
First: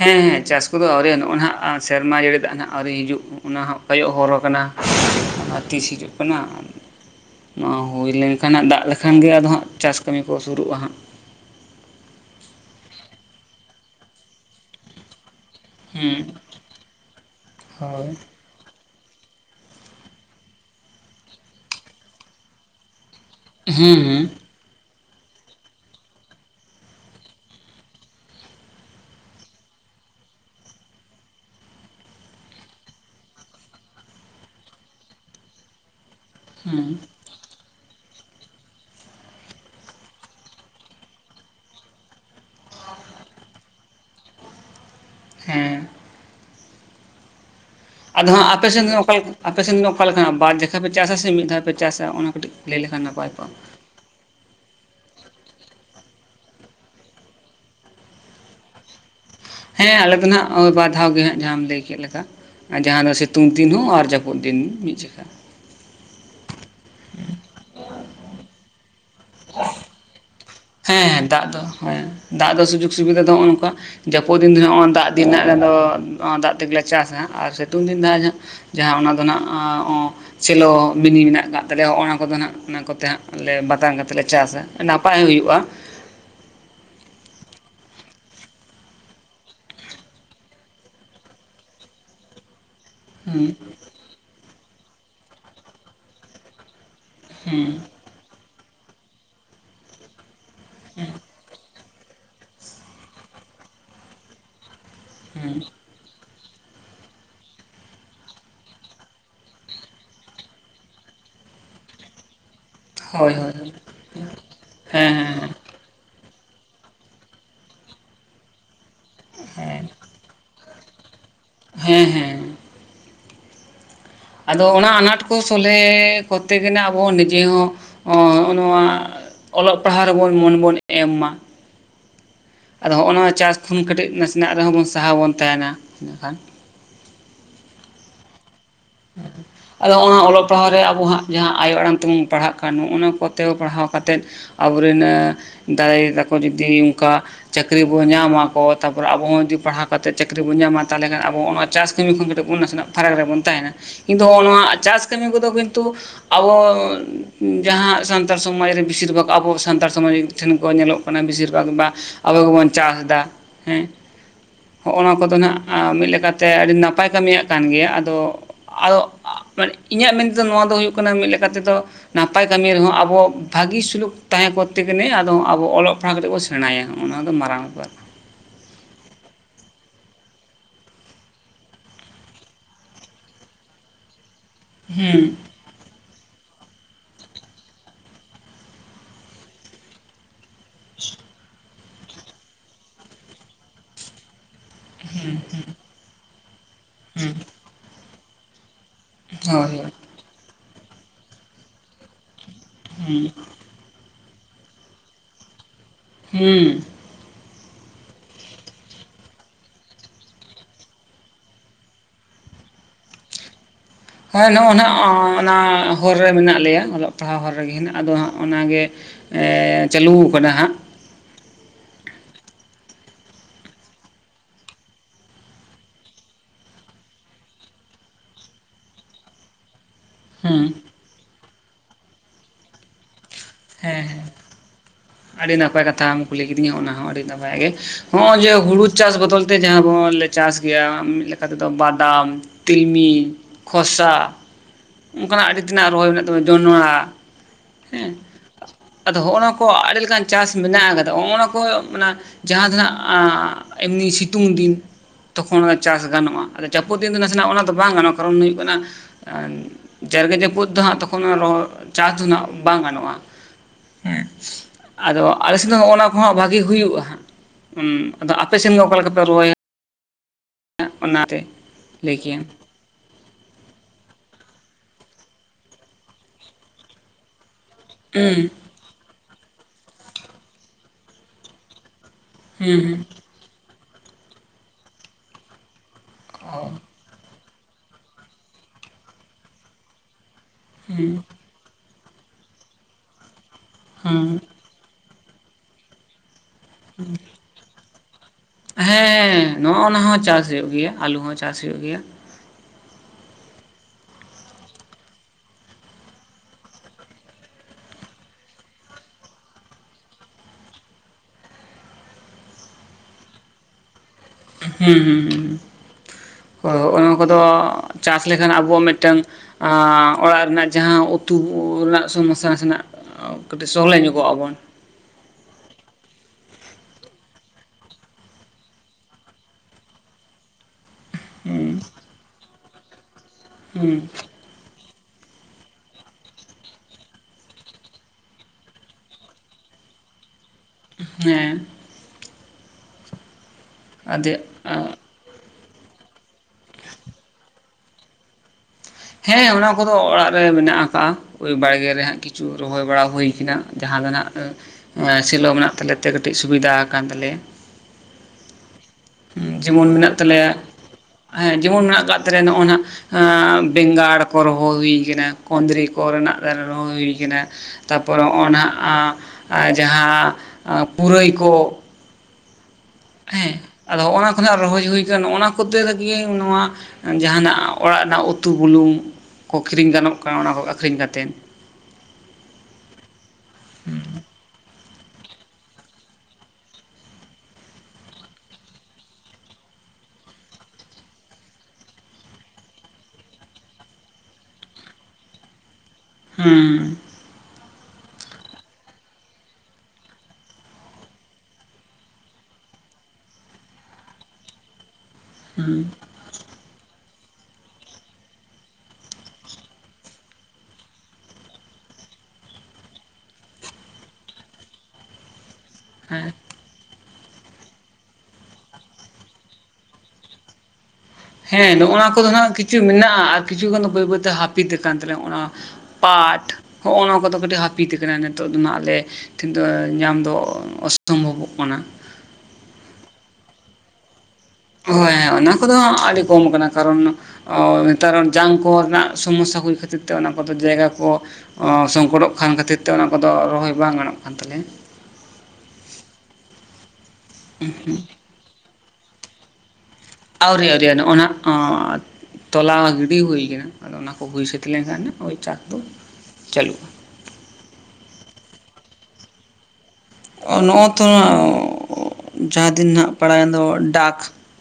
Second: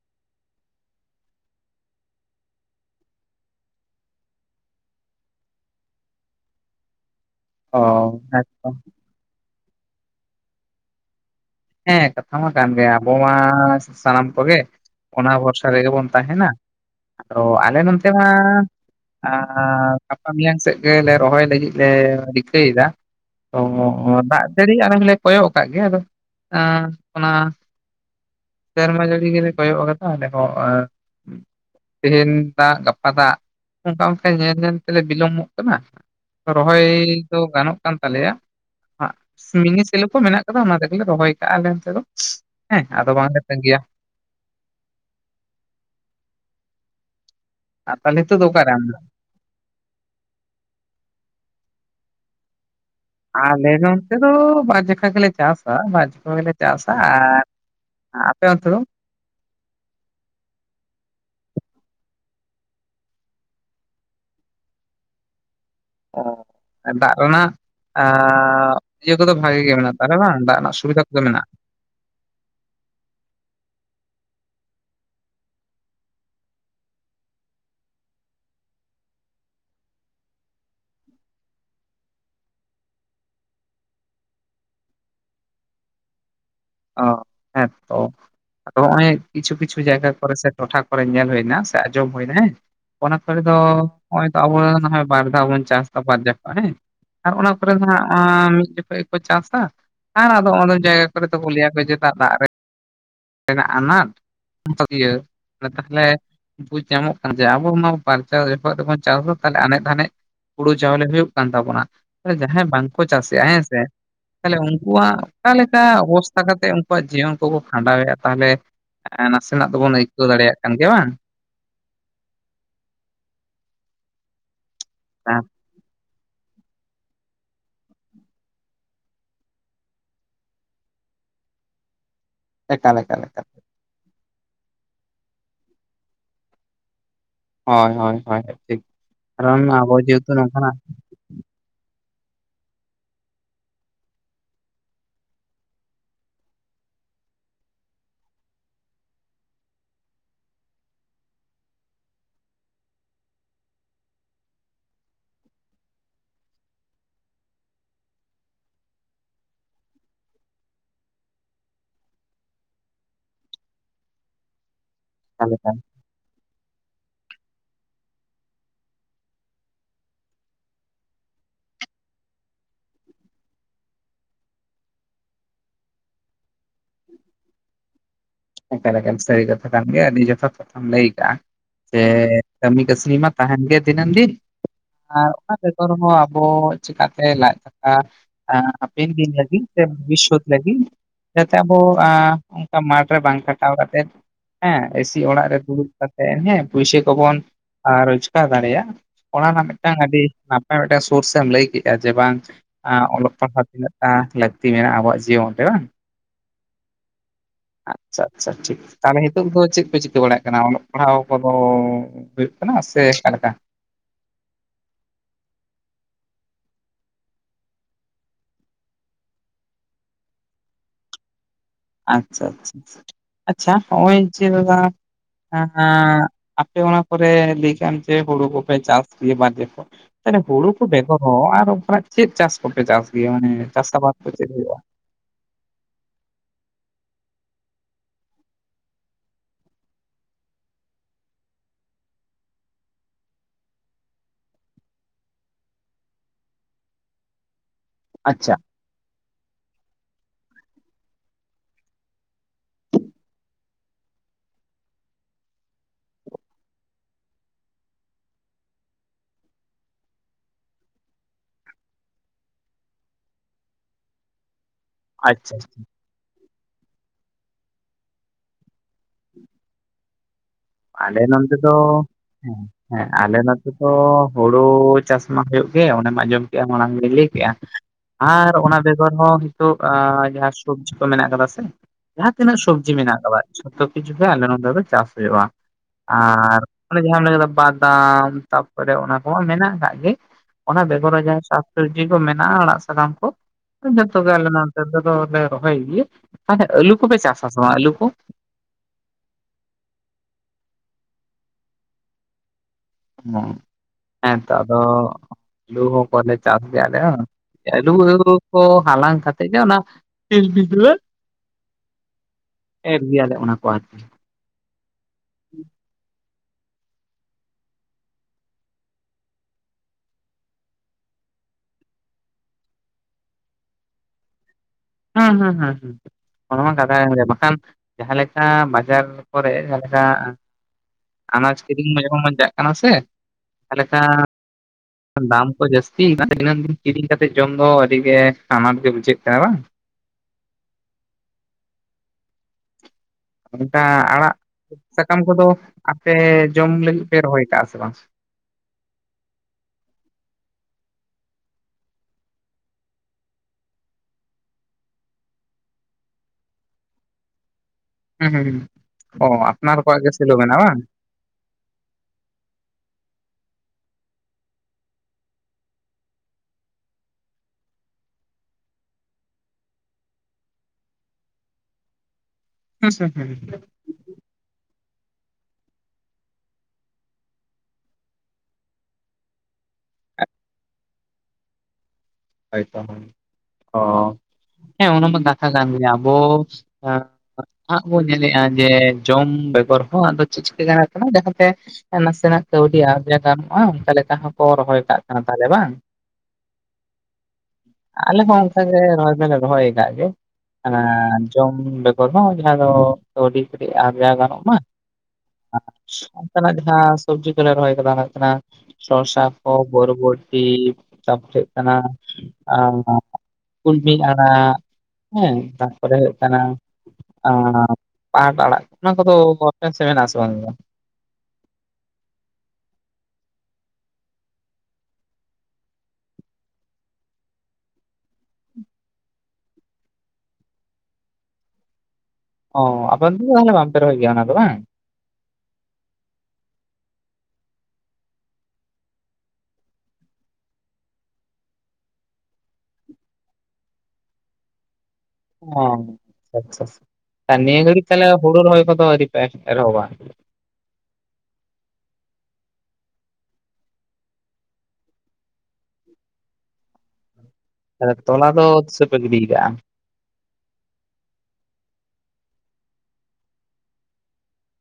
ᱦᱮᱸ ᱪᱟᱥ ᱠᱚᱫᱚ ᱟᱹᱣᱨᱤ ᱱᱚ-ᱱᱟ ᱦᱟᱸᱜ ᱥᱮᱨᱢᱟ ᱡᱟᱹᱲᱤ ᱫᱟᱜ ᱱᱟᱦᱟᱜ ᱟᱹᱣᱨᱤ ᱦᱤᱡᱩᱜ ᱚᱱᱟ ᱦᱚᱸ ᱠᱚᱭᱚᱜ ᱦᱚᱨ ᱠᱟᱱᱟ ᱚᱱᱟ ᱛᱤᱥ ᱦᱤᱡᱩᱜ ᱠᱟᱱᱟ ᱾ ᱱᱚᱣᱟ ᱚ ᱦᱩᱭ ᱞᱮᱱ ᱠᱷᱟᱱ ᱦᱟᱸᱜ ᱦᱮᱸᱛᱚ ᱫᱟᱜ ᱞᱮᱠᱷᱟᱱ ᱜᱮ ᱟᱫᱚ ᱦᱟᱸᱜ ᱪᱟᱥ ᱠᱟᱹᱢᱤ ᱠᱚ ᱥᱩᱨᱩᱜᱼᱟ ᱦᱟᱸᱜ ᱾ ᱦᱮᱸ ᱠᱟᱛᱷᱟ ᱢᱟ ᱠᱟᱱ ᱜᱮᱭᱟ ᱟᱵᱚ ᱢᱟ ᱥᱟᱱᱟᱢ ᱠᱚ ᱜᱮ ᱚᱱᱟ ᱵᱷᱚᱨᱥᱟ ᱨᱮᱜᱮ ᱵᱚᱱ ᱦᱩᱸ ᱛᱟᱦᱮᱱᱟ ᱟᱫᱚ ᱟᱞᱮ ᱱᱚᱱ ᱦᱳᱭ ᱛᱮ ᱢᱟ ᱟᱨ ᱜᱟᱯᱟ ᱢᱮᱭᱟᱝ ᱥᱮᱫ ᱜᱮ ᱞᱮ ᱨᱚᱦᱚᱭ ᱞᱟᱹᱜᱤᱫ ᱞᱮ ᱨᱤᱠᱟᱹᱭ ᱫᱟ, ᱚ ᱦᱩᱸ ᱦᱩᱸ ᱫᱟᱜ ᱡᱟᱹᱲᱤ ᱟᱞᱮ ᱦᱚᱸ ᱞᱮ ᱠᱚᱭᱚᱜ ᱟᱠᱟᱫ ᱜᱮᱭᱟ ᱟᱫᱚ ᱮ ᱚᱱᱟ ᱥᱮᱨᱢᱟ ᱡᱟᱹᱲᱤ ᱜᱮᱞᱮ ᱠᱚᱭᱚᱜ ᱟᱠᱟᱫᱟ ᱟᱞᱮ ᱦᱚᱸ, ᱛᱮᱦᱮᱧ ᱫᱟᱜ ᱜᱟᱯᱟ ᱫᱟᱜ ᱚᱱᱠᱟ ᱚᱱᱠᱟ ᱧᱮᱞ ᱧᱮᱞ ᱛᱮᱞᱮ ᱵᱤᱞᱚᱢ ᱢᱚᱜ ᱠᱟᱱᱟ ᱾ ᱦᱩᱸ ᱨᱚᱦᱚᱭ ᱫᱚ ᱜᱟᱱᱚᱜ ᱠᱟᱱ ᱛᱟᱞᱮᱭᱟ ᱦᱟᱸᱜ ᱢᱤᱱᱤ ᱥᱮᱞᱳ ᱠᱚ ᱢᱮᱱᱟᱜ ᱠᱟᱫᱟ ᱾ ᱨᱚᱦᱚᱭ ᱠᱟᱜᱼᱟ ᱟᱞᱮ ᱚᱱᱛᱮ ᱫᱚ ᱦᱮᱸ ᱟᱫᱚ ᱵᱟᱝ ᱞᱮ ᱛᱟᱸᱜᱤ ᱭᱟ ᱿ ᱦᱮᱸ ᱟᱨ ᱛᱟᱦᱚᱞᱮ ᱟᱫᱚ ᱱᱤᱛᱚᱜ ᱦᱟᱸᱜ ᱟᱯᱮ ᱚᱠᱟᱨᱮ ᱟᱢ ᱥᱮᱫ ᱫᱚ ᱚᱠᱟ ᱞᱮᱠᱟ? ᱟᱯᱮ ᱥᱮᱱ ᱫᱚ ᱚᱠᱟ ᱞᱮᱠᱟ ᱱᱟᱜ ᱵᱟᱨ ᱡᱟᱠᱷᱷᱟᱡ ᱯᱮ ᱪᱟᱥ ᱟᱥᱮ ᱢᱤᱫ ᱫᱷᱟᱣ ᱯᱮ ᱪᱟᱥᱼᱟ ᱚᱱᱟ ᱠᱟᱹᱴᱤᱡ ᱞᱟᱹᱭ ᱞᱮᱠᱷᱟᱱ ᱱᱟᱯᱟᱭ [INAUDIBLE] ᱠᱚᱜᱼᱟ ᱟᱞᱮ ᱫᱚ ᱵᱟᱨ ᱡᱚᱠᱷᱟ ᱜᱮᱞᱮ ᱪᱟᱥᱼᱟ ᱵᱟᱨ ᱡᱚᱠᱷᱟ ᱜᱮᱞᱮ ᱪᱟᱥᱼᱟ, ᱟᱨ ᱟᱯᱮ ᱚᱱᱛᱮ ᱫᱚ? ᱦᱮᱸ ᱟᱞᱮ ᱫᱚ ᱱᱟᱦᱟᱜ ᱵᱟᱨ ᱫᱷᱟᱣ ᱜᱮ ᱦᱟᱸᱜ ᱡᱟᱦᱟᱸᱢ ᱞᱟᱹᱭ ᱠᱮᱫ ᱞᱮᱠᱟ ᱾ ᱡᱟᱦᱟᱸ ᱫᱚ ᱥᱤᱛᱩᱝ ᱫᱤᱱ ᱦᱚᱸ ᱟᱨ ᱡᱟᱹᱯᱩᱫ ᱫᱤᱱ ᱢᱤᱫ ᱡᱮᱠᱷᱟ ᱾ ᱚ ᱫᱟᱜ ᱨᱮᱱᱟᱜ ᱟᱸ ᱻ ᱤᱭᱟᱹ ᱠᱚᱫᱚ ᱵᱷᱟᱹᱜᱤ ᱜᱮ ᱢᱮᱱᱟᱜᱼᱟ ᱛᱟᱦᱚᱞᱮ ᱵᱟᱝ ᱫᱟᱜ ᱨᱮᱱᱟᱜ ᱥᱩᱵᱤᱫᱷᱟ ᱦᱮᱸ ᱠᱚᱫᱚ ᱦᱮᱸ ᱢᱮᱱᱟᱜᱼᱟ ᱫᱟᱜ ᱾ ᱦᱮᱸ ᱫᱟᱜ ᱫᱚ ᱥᱩᱡᱳᱜᱽ ᱥᱩᱵᱤᱫᱷᱟ ᱫᱚ ᱱᱚᱜᱼᱚ ᱱᱚᱝᱠᱟ ᱾ ᱡᱟᱹᱯᱩᱫ ᱫᱤᱱ ᱫᱚ ᱱᱚᱜᱚᱭ ᱫᱟᱜ ᱫᱤᱱ ᱱᱟᱜ ᱫᱚ ᱫᱟᱜ ᱛᱮᱜᱮᱞᱮ ᱪᱟᱥᱟ ᱟᱨ ᱥᱤᱛᱩᱝ ᱫᱤᱱ ᱡᱟᱦᱟᱸ ᱚᱱᱟ ᱫᱚ ᱱᱟᱸᱜ ᱟᱸ ᱚᱸ ᱥᱮᱞᱚ ᱢᱤᱱᱤ ᱢᱮᱱᱟᱜ ᱠᱟᱜ ᱛᱟᱞᱮᱭᱟᱜ ᱚᱱᱟ ᱠᱚᱫᱚ ᱦᱟᱸᱜ ᱚᱱᱟ ᱠᱚᱛᱮ ᱦᱟᱸᱜ, ᱟᱞᱮ ᱵᱟᱛᱟᱱ ᱠᱟᱛᱮ ᱞᱮ ᱪᱟᱥᱟ ᱱᱟᱯᱟᱭ ᱦᱩᱭᱩᱼᱟ ᱾ ᱚ ᱦᱮᱸ ᱛᱚ᱾ ᱟᱫᱚ ᱱᱚᱜ-ᱚᱭ ᱠᱤᱪᱷᱩ ᱼ ᱠᱤᱪᱷᱩ ᱡᱟᱭᱜᱟ ᱠᱚᱨᱮ ᱥᱮ ᱴᱚᱴᱷᱟ ᱠᱚᱨᱮ ᱧᱮᱞ ᱦᱩᱭᱱᱟ ᱥᱮ ᱟᱸᱡᱚᱢ ᱦᱩᱭᱱᱟ ᱦᱮᱸ᱾ ᱚᱱᱟ ᱠᱚᱨᱮ ᱫᱚ ᱦᱩᱸ ᱚᱸᱭ ᱛᱚ ᱟᱵᱚ ᱵᱟᱨ ᱫᱷᱟᱣ ᱵᱚᱱ ᱪᱟᱥᱟ ᱵᱟᱨ ᱡᱟᱯᱟᱜ ᱦᱮᱸ ᱾ ᱟᱨ ᱚᱱᱟ ᱠᱚᱨᱮ ᱦᱩᱸ ᱫᱚ ᱦᱟᱸᱜ ᱢᱤᱫ ᱡᱚᱠᱷᱚᱡ ᱜᱮᱠᱚ ᱪᱟᱥᱟ ᱟᱨ ᱟᱫᱚ ᱚᱱᱟᱫᱚ ᱡᱟᱭᱜᱟ ᱠᱚᱨᱮ ᱯᱩᱞᱭᱟ ᱠᱚ ᱡᱮ ᱫᱟᱜ ᱨᱮᱱᱟ ᱟᱱᱟᱴ ᱤᱭᱟᱹ ᱦᱩᱸ ᱛᱟᱦᱚᱞᱮ ᱵᱩᱡᱽ ᱧᱟᱢᱚᱜ ᱠᱟᱱ ᱡᱮ ᱟᱵᱚ ᱱᱚᱣᱟ ᱯᱟᱨᱪᱟᱣ ᱫᱟ ᱡᱚᱛᱚ ᱛᱮᱵᱚᱱ ᱪᱟᱥᱫᱟ ᱛᱟᱦᱚᱞᱮ ᱟᱱᱮᱡ ᱫᱷᱟᱱᱯᱡ ᱾ ᱦᱩᱲᱩ ᱪᱟᱣᱞᱮ ᱦᱩᱭᱩᱜ ᱠᱟᱱ ᱛᱟᱵᱚᱱᱟ ᱚᱱᱮ ᱡᱟᱦᱟᱭ ᱵᱟᱝᱠᱚ ᱦᱳᱭ ᱪᱟᱥᱮᱫᱼᱟ ᱦᱳᱭ ᱦᱮᱸᱥᱮ ᱛᱟᱦᱚᱞᱮ ᱦᱮᱸ ᱩᱱᱠᱩᱣᱟᱜ ᱦᱮᱸ ᱚᱠᱟᱞᱮ ᱚᱱᱠᱟ ᱚᱵᱚᱥᱛᱟ ᱠᱟᱛᱮᱜ ᱩᱱᱠᱩᱣᱟᱜ ᱡᱤᱭᱚᱱ ᱠᱚᱠᱚ ᱠᱷᱟᱸᱰᱟᱣᱮᱫᱼᱟ ᱛᱟᱦᱚᱞᱮ ᱱᱟᱥᱮᱱᱟᱜ ᱫᱚᱵᱚᱱ ᱟᱹᱭᱠᱟᱹᱣ ᱫᱟᱲᱮᱭᱟᱜ ᱠᱟᱱ ᱜᱮᱭᱟ ᱵᱟᱝ ᱾ ᱦᱮᱸ ᱦᱮᱸ ᱟᱫᱚ ᱚᱱᱟ ᱟᱱᱟᱴ ᱠᱚ ᱥᱚᱞᱦᱮ ᱠᱚᱛᱮ ᱜᱮ ᱟᱵᱚ ᱦᱚᱸ ᱱᱤᱡᱮ ᱦᱚᱸ ᱱᱚᱚᱣᱟ ᱚᱞᱚᱜ ᱯᱟᱲᱦᱟᱣ ᱨᱮᱵᱚᱱ ᱢᱚᱱ ᱵᱚᱱ ᱮᱢ ᱢᱟ ᱾ ᱟᱫᱚ ᱮᱠᱟᱞ ᱦᱚᱸᱜᱼ ᱮᱠᱟᱞ ᱱᱚᱣᱟ ᱮᱠᱟᱞ ᱪᱟᱥ ᱠᱷᱚᱱ ᱠᱟᱹᱴᱤᱡ ᱱᱟᱥᱮ ᱱᱟᱜ ᱨᱮᱦᱚᱸ ᱵᱚᱱ ᱥᱟᱦᱟ ᱵᱚᱱ ᱛᱟᱦᱮᱱᱟ ᱤᱱᱟᱹᱠᱷᱟᱱ ᱾ ᱦᱚᱭ ᱦᱚᱭ ᱦᱚᱭ ᱴᱷᱤᱠ ᱾ ᱟᱫᱚ ᱦᱚ-ᱱᱟ ᱚᱞᱚᱜ ᱯᱟᱲᱦᱟᱣ ᱨᱮ ᱟᱵᱚ ᱦᱟᱸᱜ ᱡᱟᱦᱟᱸ ᱟᱭᱳ ᱟᱲᱟᱝ ᱛᱮᱵᱚᱱ ᱯᱟᱲᱦᱟᱜ ᱠᱟᱱ ᱱᱚᱜᱼᱱᱟ ᱠᱚᱛᱮ ᱯᱟᱲᱦᱟᱣ ᱠᱟᱛᱮᱫ ᱟᱵᱚᱨᱮᱱ ᱫᱟᱲᱮᱭ ᱫᱟᱠᱚ ᱡᱩᱫᱤ ᱚᱱᱠᱟ ᱪᱟᱹᱠᱨᱤ ᱵᱚ ᱧᱟᱢᱟ ᱠᱚ ᱛᱟᱨᱯᱚᱨᱮ ᱟᱵᱚ ᱦᱚᱸ ᱡᱩᱫᱤ ᱯᱟᱲᱦᱟᱣ ᱠᱟᱛᱮᱫ ᱪᱟᱹᱠᱨᱤ ᱵᱚᱱ ᱧᱟᱢᱟ ᱛᱟᱦᱚᱞᱮ ᱠᱷᱟᱱ ᱟᱵᱚ ᱚᱱᱟ ᱪᱟᱥ ᱠᱟᱹᱢᱤ ᱠᱷᱚᱱ ᱠᱟᱹᱴᱤᱡ ᱵᱚᱱ ᱱᱟᱥᱮᱱᱟᱜ ᱯᱷᱟᱨᱟᱠ ᱨᱮᱵᱚᱱ ᱛᱟᱦᱮᱱᱟ, ᱠᱤᱱᱛᱩᱜ ᱦᱚᱸᱜ-ᱚ ᱱᱚᱣᱟ ᱪᱟᱥ ᱠᱟᱹᱢᱤ ᱠᱚᱫᱚ ᱠᱤᱱᱛᱩ ᱟᱵᱚᱻᱱ ᱡᱟᱦᱟᱸ ᱥᱟᱱᱛᱟᱲ ᱥᱚᱢᱟᱡᱽ ᱨᱮ ᱵᱮᱥᱤᱨ ᱵᱷᱟᱜᱽ ᱟᱵᱚ ᱥᱟᱱᱛᱟᱲ ᱥᱚᱢᱟᱡᱽ ᱨᱤᱱ ᱴᱷᱮᱱ ᱠᱚ ᱧᱮᱞᱚᱜ ᱠᱟᱱᱟ ᱵᱮᱥᱤᱨ ᱵᱷᱟᱜᱽ ᱵᱟ ᱟᱵᱚ ᱜᱮᱵᱚᱱ ᱪᱟᱥ ᱮᱫᱟ ᱦᱮᱸ᱾ ᱦᱚᱜᱼᱚ ᱱᱚᱣᱟ ᱠᱚᱫᱚ ᱮᱠᱟᱞ ᱱᱟᱦᱟᱸᱜ ᱢᱤᱫ ᱞᱮᱠᱟᱛᱮ ᱟᱹᱰᱤ ᱱᱟᱯᱟᱭ ᱠᱟᱹᱢᱤᱭᱟᱜ ᱠᱟᱱ ᱜᱮᱭᱟ ᱟᱫᱚ ᱟᱫᱚ ᱟ ᱢᱟᱱᱮ ᱤᱧᱟᱹᱜ ᱢᱮᱱᱛᱮᱫᱚ ᱱᱚᱣᱟ ᱫᱚ ᱦᱩᱭᱩᱜ ᱠᱟᱱᱟ ᱢᱤᱫ ᱞᱮᱠᱟ ᱛᱮᱫᱚ ᱱᱟᱯᱟᱭ ᱠᱟᱹᱢᱤ ᱨᱮᱦᱚᱸ ᱟᱵᱚ ᱵᱷᱟᱹᱜᱤ ᱥᱩᱞᱩᱠ ᱛᱟᱦᱮᱸ ᱠᱚᱨᱛᱮ ᱜᱮᱞᱮ ᱟᱫᱚ ᱟᱵᱚ ᱚᱞᱚᱜ ᱯᱟᱲᱦᱟᱜ ᱠᱟᱛᱮ ᱵᱚ ᱥᱮᱬᱟᱸᱭᱟ ᱚᱱᱟ ᱫᱚ ᱢᱟᱨᱟᱝ ᱵᱨᱯᱟᱨ᱾ ᱮᱠᱟᱞ ᱮᱠᱟᱞ ᱥᱟᱹᱨᱤ ᱠᱟᱛᱷᱟ ᱠᱟᱱ ᱜᱮᱭᱟ ᱟᱹᱰᱤ ᱡᱚᱛᱷᱟᱛ ᱠᱟᱛᱷᱟᱢ ᱞᱟᱹᱭ ᱠᱟᱜ-ᱟ᱾ ᱥᱮ ᱠᱟᱹᱢᱤ ᱠᱟᱹᱥᱱᱤ ᱢᱟ ᱛᱟᱦᱮᱱ ᱜᱮ ᱫᱤᱱᱟᱹᱢ ᱫᱤᱱ ᱟᱨ ᱦᱩᱸ ᱚᱱᱟᱛᱮ ᱛᱚ ᱨᱮᱦᱚᱸ ᱟᱵᱚ ᱪᱮᱠᱟᱜᱛᱮ ᱞᱟᱡ ᱫᱟᱠᱟ ᱦᱟᱯᱮᱱ ᱫᱤᱱ ᱞᱟᱹᱜᱤᱫ ᱥᱮ ᱵᱷᱚᱵᱤᱥᱚᱛ ᱞᱟᱹᱜᱤᱫ [INAUDIBLE] ᱛᱮ ᱟᱵᱚ ᱟᱸ ᱚᱱᱠᱟ ᱢᱟᱴᱷ ᱨᱮ ᱵᱟᱝ ᱠᱷᱟᱴᱟᱣ ᱠᱟᱛᱮᱫ ᱦᱮᱸ ᱮᱥᱤ ᱚᱲᱟᱜ ᱨᱮ ᱫᱩᱲᱩᱵ ᱠᱟᱛᱮᱜ ᱦᱮᱸ ᱯᱩᱭᱥᱟᱹ ᱦᱩᱸ ᱠᱚᱵᱚᱱ ᱟ ᱨᱛᱡᱽᱜᱟᱨ ᱫᱟᱲᱮᱭᱟ, ᱚᱱᱟ ᱨᱮᱱᱟᱜ ᱦᱳᱭ ᱢᱤᱫᱴᱟᱹᱝ ᱟᱹᱰᱤ ᱱᱟᱯ ᱚᱱᱟ ᱢᱤᱫᱴᱟᱝ ᱥᱳᱨᱥ ᱮᱢ ᱞᱟᱹᱭ ᱠᱮᱜᱼᱟ ᱡᱮ ᱵᱟᱝ ᱟ ᱦᱳᱭ ᱚᱞᱚᱜ ᱯᱟᱲᱦᱟᱣ ᱛᱤᱱᱟᱹᱜ ᱟ ᱞᱟᱹᱠᱛᱤ ᱢᱮᱱᱟᱜᱼᱟ ᱟᱵᱚᱣᱟᱜ ᱡᱤᱭᱚᱱ ᱨᱮ ᱵᱟᱝ᱾ ᱦᱩᱸ᱾ ᱟᱪᱪᱷᱟ ᱟᱪᱪᱷᱟ ᱴᱷᱤᱠ ᱛᱟᱦᱞᱮ ᱦᱤᱛᱚᱜ ᱫᱚ ᱪᱮᱫ ᱯᱮ ᱪᱤᱠᱟᱹ ᱵᱟᱲᱟᱭᱮᱜ ᱠᱟᱱᱟ ᱚᱞᱚᱜ ᱯᱟᱲᱦᱟᱣ ᱠᱚᱫᱚ ᱦᱩᱭᱩᱜ ᱠᱟᱱᱟ ᱥᱮ ᱚᱠᱟᱞᱮᱠᱟ? ᱦᱳᱭ ᱱᱚᱜᱼᱚᱱᱟᱦᱜ ᱚᱱᱟ ᱦᱚᱨ ᱨᱮ ᱢᱮᱱᱟᱜ ᱞᱮᱭᱟ, ᱚᱞᱚᱜ ᱯᱟᱲᱦᱟᱣ ᱦᱚᱨ ᱨᱮᱜᱮ ᱦᱮᱱᱟᱜ ᱟᱫᱚ ᱦᱟᱸᱜ ᱚᱱᱟᱜᱮ ᱦᱮᱸ ᱪᱟᱹᱞᱩᱣ ᱠᱟᱱᱟ ᱦᱟᱸᱜ᱾ ᱟᱪᱪᱷᱟ ᱟᱪᱪᱷᱟ, ᱟᱪᱪᱷᱟ ᱦᱚᱸᱜ-ᱚᱭ ᱪᱮᱫ ᱦᱚᱸ ᱵᱟᱝ ᱟᱸ ᱦᱟᱸᱜ ᱟᱯᱮ ᱚᱱᱟ ᱠᱚᱨᱮ ᱞᱤᱠᱟᱱ ᱪᱮ ᱦᱩᱲᱩ ᱠᱚᱯᱮ ᱪᱟᱥ ᱤᱭᱟᱹ ᱵᱟᱨᱡᱮ ᱠᱚ᱾ ᱛᱟᱦᱚᱞᱮ ᱦᱮᱸ ᱦᱩᱲᱩ ᱠᱚ ᱵᱮᱜᱚᱨ ᱦᱚᱸ ᱟᱨ ᱚᱱᱠᱟᱱᱟᱜ ᱪᱮᱫ ᱪᱟᱥ ᱠᱚᱯᱮ ᱪᱟᱥ ᱜᱮᱭᱟ ᱢᱟᱱᱮ ᱪᱟᱥ ᱦᱮᱸ ᱟᱵᱟᱫ ᱦᱮᱸ᱾ ᱠᱚ ᱪᱮᱫ ᱦᱩᱭᱩᱜᱼᱟ? ᱟᱹᱰᱤ ᱱᱟᱯᱟᱭ ᱠᱟᱛᱷᱟᱢ ᱠᱩᱞᱤ ᱠᱤᱫᱤᱧᱟ ᱚᱱᱟ ᱦᱚᱸ ᱟᱹᱰᱤ ᱱᱟᱯᱟᱭ ᱜᱮ᱾ ᱦᱚᱸᱜᱼᱚᱭ ᱡᱮ ᱦᱩᱲᱩ ᱪᱟᱥ ᱵᱚᱫᱚᱞ ᱛᱮ ᱡᱟᱦᱟᱸ ᱵᱚᱱ ᱞᱮ ᱪᱟᱥ ᱜᱮᱭᱟ ᱢᱤᱫ ᱞᱮᱠᱟ ᱛᱮ ᱫᱚ ᱵᱟᱫᱟᱢ᱾ ᱛᱤᱞᱢᱤᱧ, ᱠᱷᱚᱥᱟ᱾ ᱚᱱᱠᱟᱱᱟᱜ ᱟᱹᱰᱤ ᱛᱮᱱᱟᱜ ᱨᱚᱦᱚᱭ ᱢᱮᱱᱟᱜ ᱛᱟᱢᱟ ᱡᱚᱱᱚᱲᱟ ᱦᱮᱸ᱾ ᱟᱪᱪᱷᱟ᱾ ᱟᱫᱚ ᱦᱚᱸᱜᱼᱚ ᱱᱚᱣᱟ ᱠᱚ ᱟᱹᱰᱤ ᱞᱮᱠᱟᱱ ᱪᱟᱥ ᱢᱮᱱᱟᱜ ᱟᱠᱟᱫᱟ᱾ ᱦᱚᱸᱜᱼᱚ ᱱᱟ ᱠᱚ ᱢᱟᱱᱟ ᱡᱟᱦᱟᱸ ᱛᱤᱱᱟᱜ ᱟᱸ ᱮᱢᱱᱤ ᱥᱤᱛᱩᱝ ᱫᱤᱱ᱾ ᱛᱚᱠᱷᱚᱱ ᱱᱚᱣᱟ ᱪᱟᱥ ᱜᱟᱱᱚᱜᱼᱟ᱾ ᱟᱫᱚ ᱪᱟᱯᱩᱫ ᱫᱤᱱ ᱫᱚ ᱱᱟᱥᱮᱱᱟᱜ ᱚᱱᱟ ᱫᱚ ᱵᱟᱝ ᱜᱟᱱᱚᱜᱼᱟ ᱠᱟᱨᱚᱱ ᱦᱩᱭᱩᱜ ᱠᱟᱱᱟ ᱟᱸᱱ ᱡᱟᱨᱜᱮ ᱡᱟᱹᱯᱩᱫ ᱫᱚ ᱦᱟᱸᱜ ᱛᱚᱠᱷᱚᱱᱚ ᱨᱚᱦᱚ ᱪᱟᱥ ᱫᱚ ᱱᱟᱦᱟᱜ ᱵᱟᱝ ᱜᱟᱱᱚᱜᱼᱟ᱾ ᱦᱮᱸ ᱟᱫᱚ ᱟᱪᱪᱷᱟ ᱟᱞᱮ ᱥᱮᱫ ᱫᱚ ᱦᱚᱸᱜᱼᱚᱱᱟ ᱦᱚᱸᱣᱟᱜ ᱵᱷᱟᱜᱤ ᱦᱩᱭᱩᱜᱼᱟ ᱦᱟᱸᱜ᱾ ᱟᱫᱚ ᱟᱯᱮ ᱥᱮᱱ ᱜᱮ ᱚᱠᱟ ᱞᱮᱠᱟ ᱯᱮ ᱨᱚᱦᱚᱭᱟ? ᱟᱞᱮ ᱚᱱᱟᱛᱮ ᱱᱚᱱᱛᱮ ᱫᱚ ᱞᱟᱹᱭ ᱠᱮᱭᱟ ᱦᱮᱸ᱾ ᱦᱮᱸ ᱟᱞᱮ ᱱᱚᱛᱮ ᱫᱚ ᱦᱳᱲᱳ ᱪᱟᱥ ᱢᱟ ᱦᱩᱭᱩᱜ ᱜᱮ ᱚᱱᱮᱢ ᱟᱸᱡᱚᱢ ᱠᱮᱫᱼᱟ ᱢᱟᱲᱟᱝ ᱞᱤᱧ ᱞᱟᱹᱭ ᱠᱮᱜᱼᱟ᱾ ᱦᱩᱸ ᱟᱨ ᱚᱱᱟ ᱵᱮᱜᱚᱨ ᱦᱚᱸ ᱦᱤᱛᱚᱜ ᱟᱸ ᱡᱟᱦᱟᱸ ᱥᱚᱵᱽᱡᱤ ᱠᱚ ᱢᱮᱱᱟᱜ ᱟᱠᱟᱫᱟ ᱥᱮ᱾ ᱡᱟᱦᱟᱸ ᱛᱤᱱᱟᱹᱜ ᱦᱩᱸ ᱥᱚᱵᱡᱤ ᱦᱩᱸ ᱢᱮᱱᱟᱜ ᱟᱠᱟᱫᱟ ᱡᱷᱚᱛᱚ ᱠᱤᱪᱷᱩ ᱜᱮ ᱟᱞᱮ ᱱᱚᱰᱮ ᱫᱚ ᱪᱟᱥ ᱦᱩᱭᱩᱜᱼᱟ᱾ ᱟᱨ ᱚ ᱚᱱᱮ ᱡᱟᱦᱟᱸᱢ ᱞᱟᱹᱭ ᱠᱟᱫᱟ ᱵᱟᱫᱟᱢ ᱛᱟᱯᱟᱨᱮ ᱚᱱᱟ ᱠᱚ ᱢᱟ ᱢᱮᱱᱟᱜ ᱟᱠᱟᱜ ᱜᱮ᱾ ᱚᱱᱟ ᱵᱮᱜᱚᱨ ᱨᱮ ᱦᱩᱸ ᱡᱟᱦᱟᱸ ᱥᱟᱠ ᱥᱚᱵᱽᱡᱤ ᱠᱚ ᱢᱮᱱᱟᱜᱼᱟ, ᱟᱲᱟᱜ ᱥᱟᱠᱟᱢ ᱠᱚ, ᱛᱚ ᱡᱚᱛᱚ ᱜᱮ ᱦᱩᱸ ᱟᱞᱮ ᱱᱚ ᱛᱮ ᱫᱚᱞᱚ ᱞᱮ ᱨᱚᱦᱚᱭ ᱜᱤᱭᱟ᱾ ᱟᱹᱞᱩ ᱠᱚᱯᱮ ᱪᱟᱥ ᱟᱥᱮ ᱵᱟᱝ ᱟᱹᱞᱩ ᱠᱚ? ᱦᱮᱸᱻ ᱱᱚᱜᱼᱚᱱᱟ ᱦᱚᱸ ᱪᱟᱥ ᱦᱩᱭᱩᱜ ᱜᱮᱭᱟ᱾ ᱟᱞᱩ ᱦᱚᱸ ᱪᱟᱥ ᱦᱩᱭᱩᱜ ᱜᱮᱭᱟ᱾ ᱢᱚᱸ᱾ ᱦᱮᱸ ᱛᱚ ᱟᱫᱚ ᱟᱹᱞᱩ ᱦᱚᱸ ᱠᱚᱞᱮ ᱪᱟᱥ ᱜᱮᱭᱟ ᱟᱞᱮ ᱦᱚᱸ ᱟᱹᱞᱩ [UNINTELLIGIBLE] ᱠᱚ ᱦᱟᱞᱟᱝ ᱠᱟᱛᱮᱫ ᱜᱮ ᱚᱱᱟ ᱛᱤᱞ ᱵᱤᱫᱩᱭᱟᱹ ᱮᱨ ᱜᱮᱭᱟ ᱞᱮ ᱚᱱᱟ ᱠᱚ ᱟᱨᱠᱤ᱾ ᱦᱩᱸ ᱦᱩᱸ ᱦᱩᱸ ᱚ ᱚᱱᱟ ᱠᱚᱫᱚ ᱪᱟᱥ ᱞᱮᱠᱷᱟᱱ ᱟᱵᱚ ᱢᱤᱫ ᱴᱟᱝᱼᱼ ᱟᱸᱻ ᱚᱲᱟᱜ ᱨᱮᱱᱟᱜ ᱡᱟᱦᱟᱸ ᱩᱛᱩ ᱠᱩ ᱨᱮᱱᱟᱜ ᱥᱚᱢᱚᱥᱥᱟ ᱱᱟᱥᱮᱱᱟᱜ ᱚᱸ ᱠᱟᱹᱴᱤᱡ ᱥᱚᱦᱞᱮ ᱧᱚᱜᱚᱜ ᱟᱵᱚᱱ ᱦᱮᱸᱼᱦᱮᱸᱼᱦᱮᱸᱼᱦᱮᱸ ᱚᱱᱟ ᱢᱟ ᱠᱟᱛᱷᱟ ᱠᱟᱱ ᱜᱮᱭᱟ ᱵᱟᱠᱷᱟᱱ ᱡᱟᱦᱟᱸ ᱞᱮᱠᱟ ᱵᱟᱡᱟᱨ ᱠᱚᱨᱮ ᱡᱟᱦᱟᱸ ᱞᱮᱠᱟᱼᱼ ᱟᱱᱟᱪ ᱦᱩᱸ ᱠᱤᱨᱤᱧ ᱡᱚᱠᱷᱚᱱ ᱵᱚᱱ ᱪᱟᱞᱟᱜ ᱠᱟᱱᱟ ᱥᱮ ᱠᱟᱱᱟ ᱥᱮ ᱛᱟᱦᱞᱮ ᱦᱩᱸ ᱠᱷᱟᱱ ᱫᱟᱢ ᱠᱚ ᱡᱟᱹᱥᱛᱤ ᱜᱟᱱ ᱫᱤᱱᱟᱹᱢ ᱫᱤᱱ ᱠᱤᱨᱤᱧ ᱠᱟᱛᱮᱜ ᱡᱚᱢ ᱫᱚ ᱟᱹᱰᱤ ᱜᱮ ᱟᱱᱟᱴ ᱜᱮ ᱵᱩᱡᱷᱟᱹᱜ ᱠᱟᱱᱟ ᱵᱟᱝᱼᱼ ᱦᱮᱸᱼᱼ ᱚᱱᱠᱟ ᱟᱫᱚ ᱟᱲᱟᱜ ᱥᱟᱠᱟᱢ ᱠᱚᱫᱚ ᱟᱯᱮ ᱡᱚᱢ ᱞᱟᱹᱜᱤᱫ ᱯᱮ ᱨᱚᱦᱚᱭ ᱠᱟᱜᱼᱟ ᱥᱮ ᱵᱟᱝ ᱦᱮᱸ ᱚᱱᱟ ᱠᱚᱫᱚ ᱚᱲᱟᱜ ᱨᱮ ᱢᱮᱱᱟᱜ ᱟᱠᱟᱜᱼᱟ ᱳᱭ ᱵᱟᱲᱜᱮ ᱨᱮ ᱦᱟᱸᱜ ᱠᱤᱼᱼ ᱠᱤᱪᱷᱩ ᱨᱚᱦᱚᱭ ᱵᱟᱲᱟ ᱦᱩᱭ ᱠᱟᱱᱟ ᱡᱟᱦᱟᱸ ᱫᱚᱱᱟᱜᱼᱼ ᱮᱸ ᱥᱮᱞᱚ ᱢᱮᱱᱟᱜ ᱛᱟᱞᱮᱭᱟ ᱛᱮ ᱠᱟᱹᱴᱤᱡ ᱥᱩᱵᱤᱫᱷᱟ ᱟᱠᱟᱱ ᱛᱟᱞᱮᱭᱟ ᱦᱩᱸᱼᱦᱩᱸᱼᱦᱩᱸ ᱚᱸ ᱟᱯᱱᱟᱨ ᱡᱮᱢᱚᱱ ᱠᱚᱣᱟᱜ ᱜᱮ ᱢᱮᱱᱟᱜ ᱥᱮᱞᱚ ᱛᱟᱞᱮᱭᱟ ᱢᱮᱱᱟᱜᱼᱟ ᱵᱟᱝ ᱦᱮᱸ ᱡᱮᱢᱚᱱ [UNINTELLIGIBLE] ᱦᱟᱜ ᱟᱸᱼᱼ ᱵᱮᱸᱜᱟᱲ ᱠᱚ ᱨᱚᱦᱚᱭ ᱦᱩᱭ ᱠᱟᱱᱟ ᱠᱩᱸᱫᱽᱨᱤ ᱠᱚ ᱨᱮᱱᱟᱜ ᱫᱟᱨᱮ ᱨᱚᱦᱚᱭ ᱦᱩᱭ ᱠᱟᱱᱟ ᱛᱟ ᱯᱚᱨᱮᱜᱼᱚ ᱱᱚᱜ ᱟᱸ ᱡᱟᱦᱟᱸ ᱟᱸ ᱯᱩᱨᱟᱹᱭ ᱠᱚ ᱦᱩᱸ ᱦᱩᱸ ᱦᱩᱸ ᱦᱮᱸ ᱟᱫᱚ ᱦᱚᱸᱜᱼᱚ ᱱᱟ ᱠᱷᱚᱱᱟᱜ ᱨᱚᱦᱚᱭ ᱦᱩᱭ ᱟᱠᱟᱱ ᱱᱚᱜᱼᱚ ᱱᱟ ᱠᱚᱛᱮ ᱜᱤᱭᱮ ᱱᱚᱣᱟ ᱡᱟᱦᱟᱱᱟᱜ ᱚᱲᱟᱜ ᱨᱮᱱᱟᱜ ᱩᱛᱩ ᱵᱩᱞᱩᱝ ᱠᱚ ᱠᱤᱨᱤᱧ ᱜᱟᱱᱚᱜ ᱠᱟᱱᱟ ᱚᱱᱟ ᱠᱚ ᱟᱹᱠᱷᱨᱤᱧ ᱠᱟᱛᱮᱫ ᱦᱚᱭ ᱛᱚ ᱦᱩᱸ ᱦᱮᱸ ᱚᱱᱟᱢᱟ ᱠᱟᱛᱷᱟ ᱠᱟᱱ ᱜᱮᱭᱟ ᱟᱵᱚ ᱮᱸᱼᱼ ᱦᱟᱸᱜ ᱵᱚᱱ ᱧᱮᱞᱮᱜᱼᱟ ᱡᱮ ᱡᱚᱢ ᱵᱮᱜᱚᱨ ᱦᱚᱸ ᱟᱫᱚ ᱪᱮᱫ ᱪᱤᱠᱟᱹ ᱠᱟᱱᱟ ᱡᱟᱦᱟᱸ ᱛᱮᱼᱼ ᱱᱟᱥᱮ ᱱᱟᱜ ᱠᱟᱹᱣᱰᱤ ᱟᱨᱡᱟᱣ ᱜᱟᱱᱚᱜᱼᱟ ᱚᱱᱠᱟ ᱞᱮᱠᱟ ᱦᱚᱸᱠᱚ ᱨᱚᱦᱚᱭ ᱠᱟᱜ ᱠᱟᱱᱟ ᱛᱟᱦᱞᱮ ᱵᱟᱝ ᱦᱩᱸᱼᱼ ᱟᱞᱮ ᱦᱚᱸ ᱚᱱᱠᱟ ᱜᱮ ᱨᱚᱦᱚᱭ ᱫᱚᱞᱮ ᱨᱚᱦᱚᱭ ᱟᱠᱟᱜ ᱜᱮᱼᱼ ᱚᱱᱟ ᱡᱚᱢ ᱵᱮᱜᱚᱨ ᱦᱚᱸ ᱡᱟᱦᱟᱸ ᱫᱚᱻ ᱠᱟᱹᱣᱰᱤ ᱠᱟᱹᱴᱤᱡᱽ ᱟᱨᱡᱟᱣ ᱜᱟᱱᱚᱜ ᱢᱟ ᱦᱩᱸ ᱚᱱᱠᱟᱱᱟᱜ ᱡᱟᱦᱟᱸ ᱥᱚᱵᱡᱤ ᱠᱚᱞᱮ ᱨᱚᱦᱚᱭ ᱠᱟᱫᱟ ᱚᱱᱟ‌ ᱠᱟᱱᱟ ᱥᱚᱥᱟ ᱠᱚ ᱵᱚᱨᱵᱳᱴᱤ ᱛᱟᱯᱚᱨᱮᱼᱼ ᱠᱟᱱᱟ ᱟ ᱠᱩᱞᱢᱤ ᱟᱲᱟᱜ ᱦᱮᱸᱼᱼ ᱛᱟᱨᱯᱚᱨᱮ ᱦᱩᱭᱩᱜ ᱦᱮᱸ ᱠᱟᱱᱟ ᱟᱸ ᱯᱟᱴ ᱟᱲᱟᱜ ᱚᱱᱟ ᱠᱚᱫᱚ ᱟᱯᱮ ᱥᱮᱫ ᱢᱮᱱᱟᱜᱼᱟ ᱟᱥᱮ ᱵᱟᱝ ᱜᱮ ᱦᱮᱸ ᱱᱚᱜᱼᱚ ᱱᱟ ᱠᱚᱫᱚ ᱱᱟᱦᱟᱜ ᱠᱤᱪᱷᱩ ᱢᱮᱱᱟᱜᱼᱟ ᱟᱨ ᱠᱤᱪᱷᱩ ᱜᱟᱱ ᱫᱚ ᱵᱟᱹᱭ ᱵᱟᱹᱭᱛᱮ ᱦᱟᱹᱯᱤᱛ ᱠᱟᱱ ᱛᱟᱞᱮᱭᱟ ᱦᱚᱸᱜ-ᱚ ᱱᱚᱣᱟ ᱯᱟᱴ ᱦᱚᱸᱜᱼᱚ ᱱᱚᱣᱟ ᱠᱚᱫᱚ ᱠᱟᱹᱴᱤᱡ ᱦᱟᱹᱯᱤᱛ ᱠᱟᱱᱟ ᱱᱤᱛᱚᱜ ᱫᱚ ᱱᱟᱦᱟᱜ ᱞᱮ [UNINTELLIGIBLE] ᱧᱟᱢ ᱫᱚ ᱚᱥᱛᱚᱢᱵᱷᱚᱵᱚᱜ ᱠᱟᱱᱟ ᱚ ᱟᱯᱮ ᱚᱱᱛᱮ ᱫᱚ ᱛᱟᱦᱞᱮ ᱵᱟᱝ ᱯᱮ ᱨᱚᱦᱚᱭ ᱜᱮᱭᱟ ᱚᱱᱟ ᱫᱚ ᱵᱟᱝ ᱦᱳᱭ ᱚᱱᱟ ᱠᱚᱫᱚ ᱟᱹᱰᱤ ᱠᱚᱢ ᱠᱟᱱᱟ ᱠᱟᱨᱚᱱᱼᱼ ᱚ ᱱᱮᱛᱟᱨ ᱡᱟᱝ ᱠᱚ ᱨᱮᱱᱟᱜ ᱥᱚᱢᱚᱥᱥᱟ ᱦᱩᱭ ᱠᱷᱟᱹᱛᱤᱨ ᱛᱮ ᱚᱱᱟ ᱠᱚᱫᱚ ᱡᱟᱭᱜᱟ ᱠᱚ ᱚ ᱥᱚᱝᱠᱚᱴᱚᱜ ᱠᱟᱱ ᱠᱷᱟᱹᱛᱤᱨ ᱛᱮ ᱚᱱᱟ ᱠᱚᱫᱚ ᱨᱚᱦᱚᱭ ᱵᱟᱝ ᱜᱟᱱᱚᱜ ᱠᱟᱱ ᱛᱟᱞᱮᱭᱟ ᱚ ᱟᱪᱪᱷᱟ ᱟᱪᱪᱷᱟ ᱱᱤᱭᱟᱹ ᱜᱷᱟᱹᱲᱤᱡ ᱛᱟᱦᱚᱞᱮ ᱦᱩᱲᱩ ᱨᱚᱦᱚᱭ ᱠᱚᱫᱚ ᱟᱹᱣᱨᱤ ᱯᱮ ᱮᱦᱚᱵᱟ ᱟᱹᱣᱨᱤ ᱟᱹᱣᱨᱤ ᱱᱚᱜᱼᱚ ᱱᱟᱜ ᱛᱚᱞᱟ ᱜᱤᱰᱤ ᱦᱩᱭ ᱠᱟᱱᱟ ᱚᱱᱟ ᱠᱚ ᱦᱩᱭ ᱥᱟᱹᱛ ᱞᱮᱱ ᱠᱷᱟᱱ ᱳᱭ ᱪᱟᱥ ᱫᱚ ᱪᱟᱹᱞᱩᱜᱼᱟ ᱛᱟᱞᱦᱮ ᱛᱚᱞᱟ ᱫᱚ ᱛᱤᱥᱚ ᱯᱮ ᱜᱤᱰᱤ ᱠᱟᱜᱼᱟ ᱱᱚᱜᱼᱚ ᱛᱚ ᱡᱟᱦᱟᱸ ᱫᱤᱱ ᱱᱟᱦᱟᱜ ᱯᱟᱲᱟᱭᱮᱱ ᱫᱚ ᱰᱟᱠ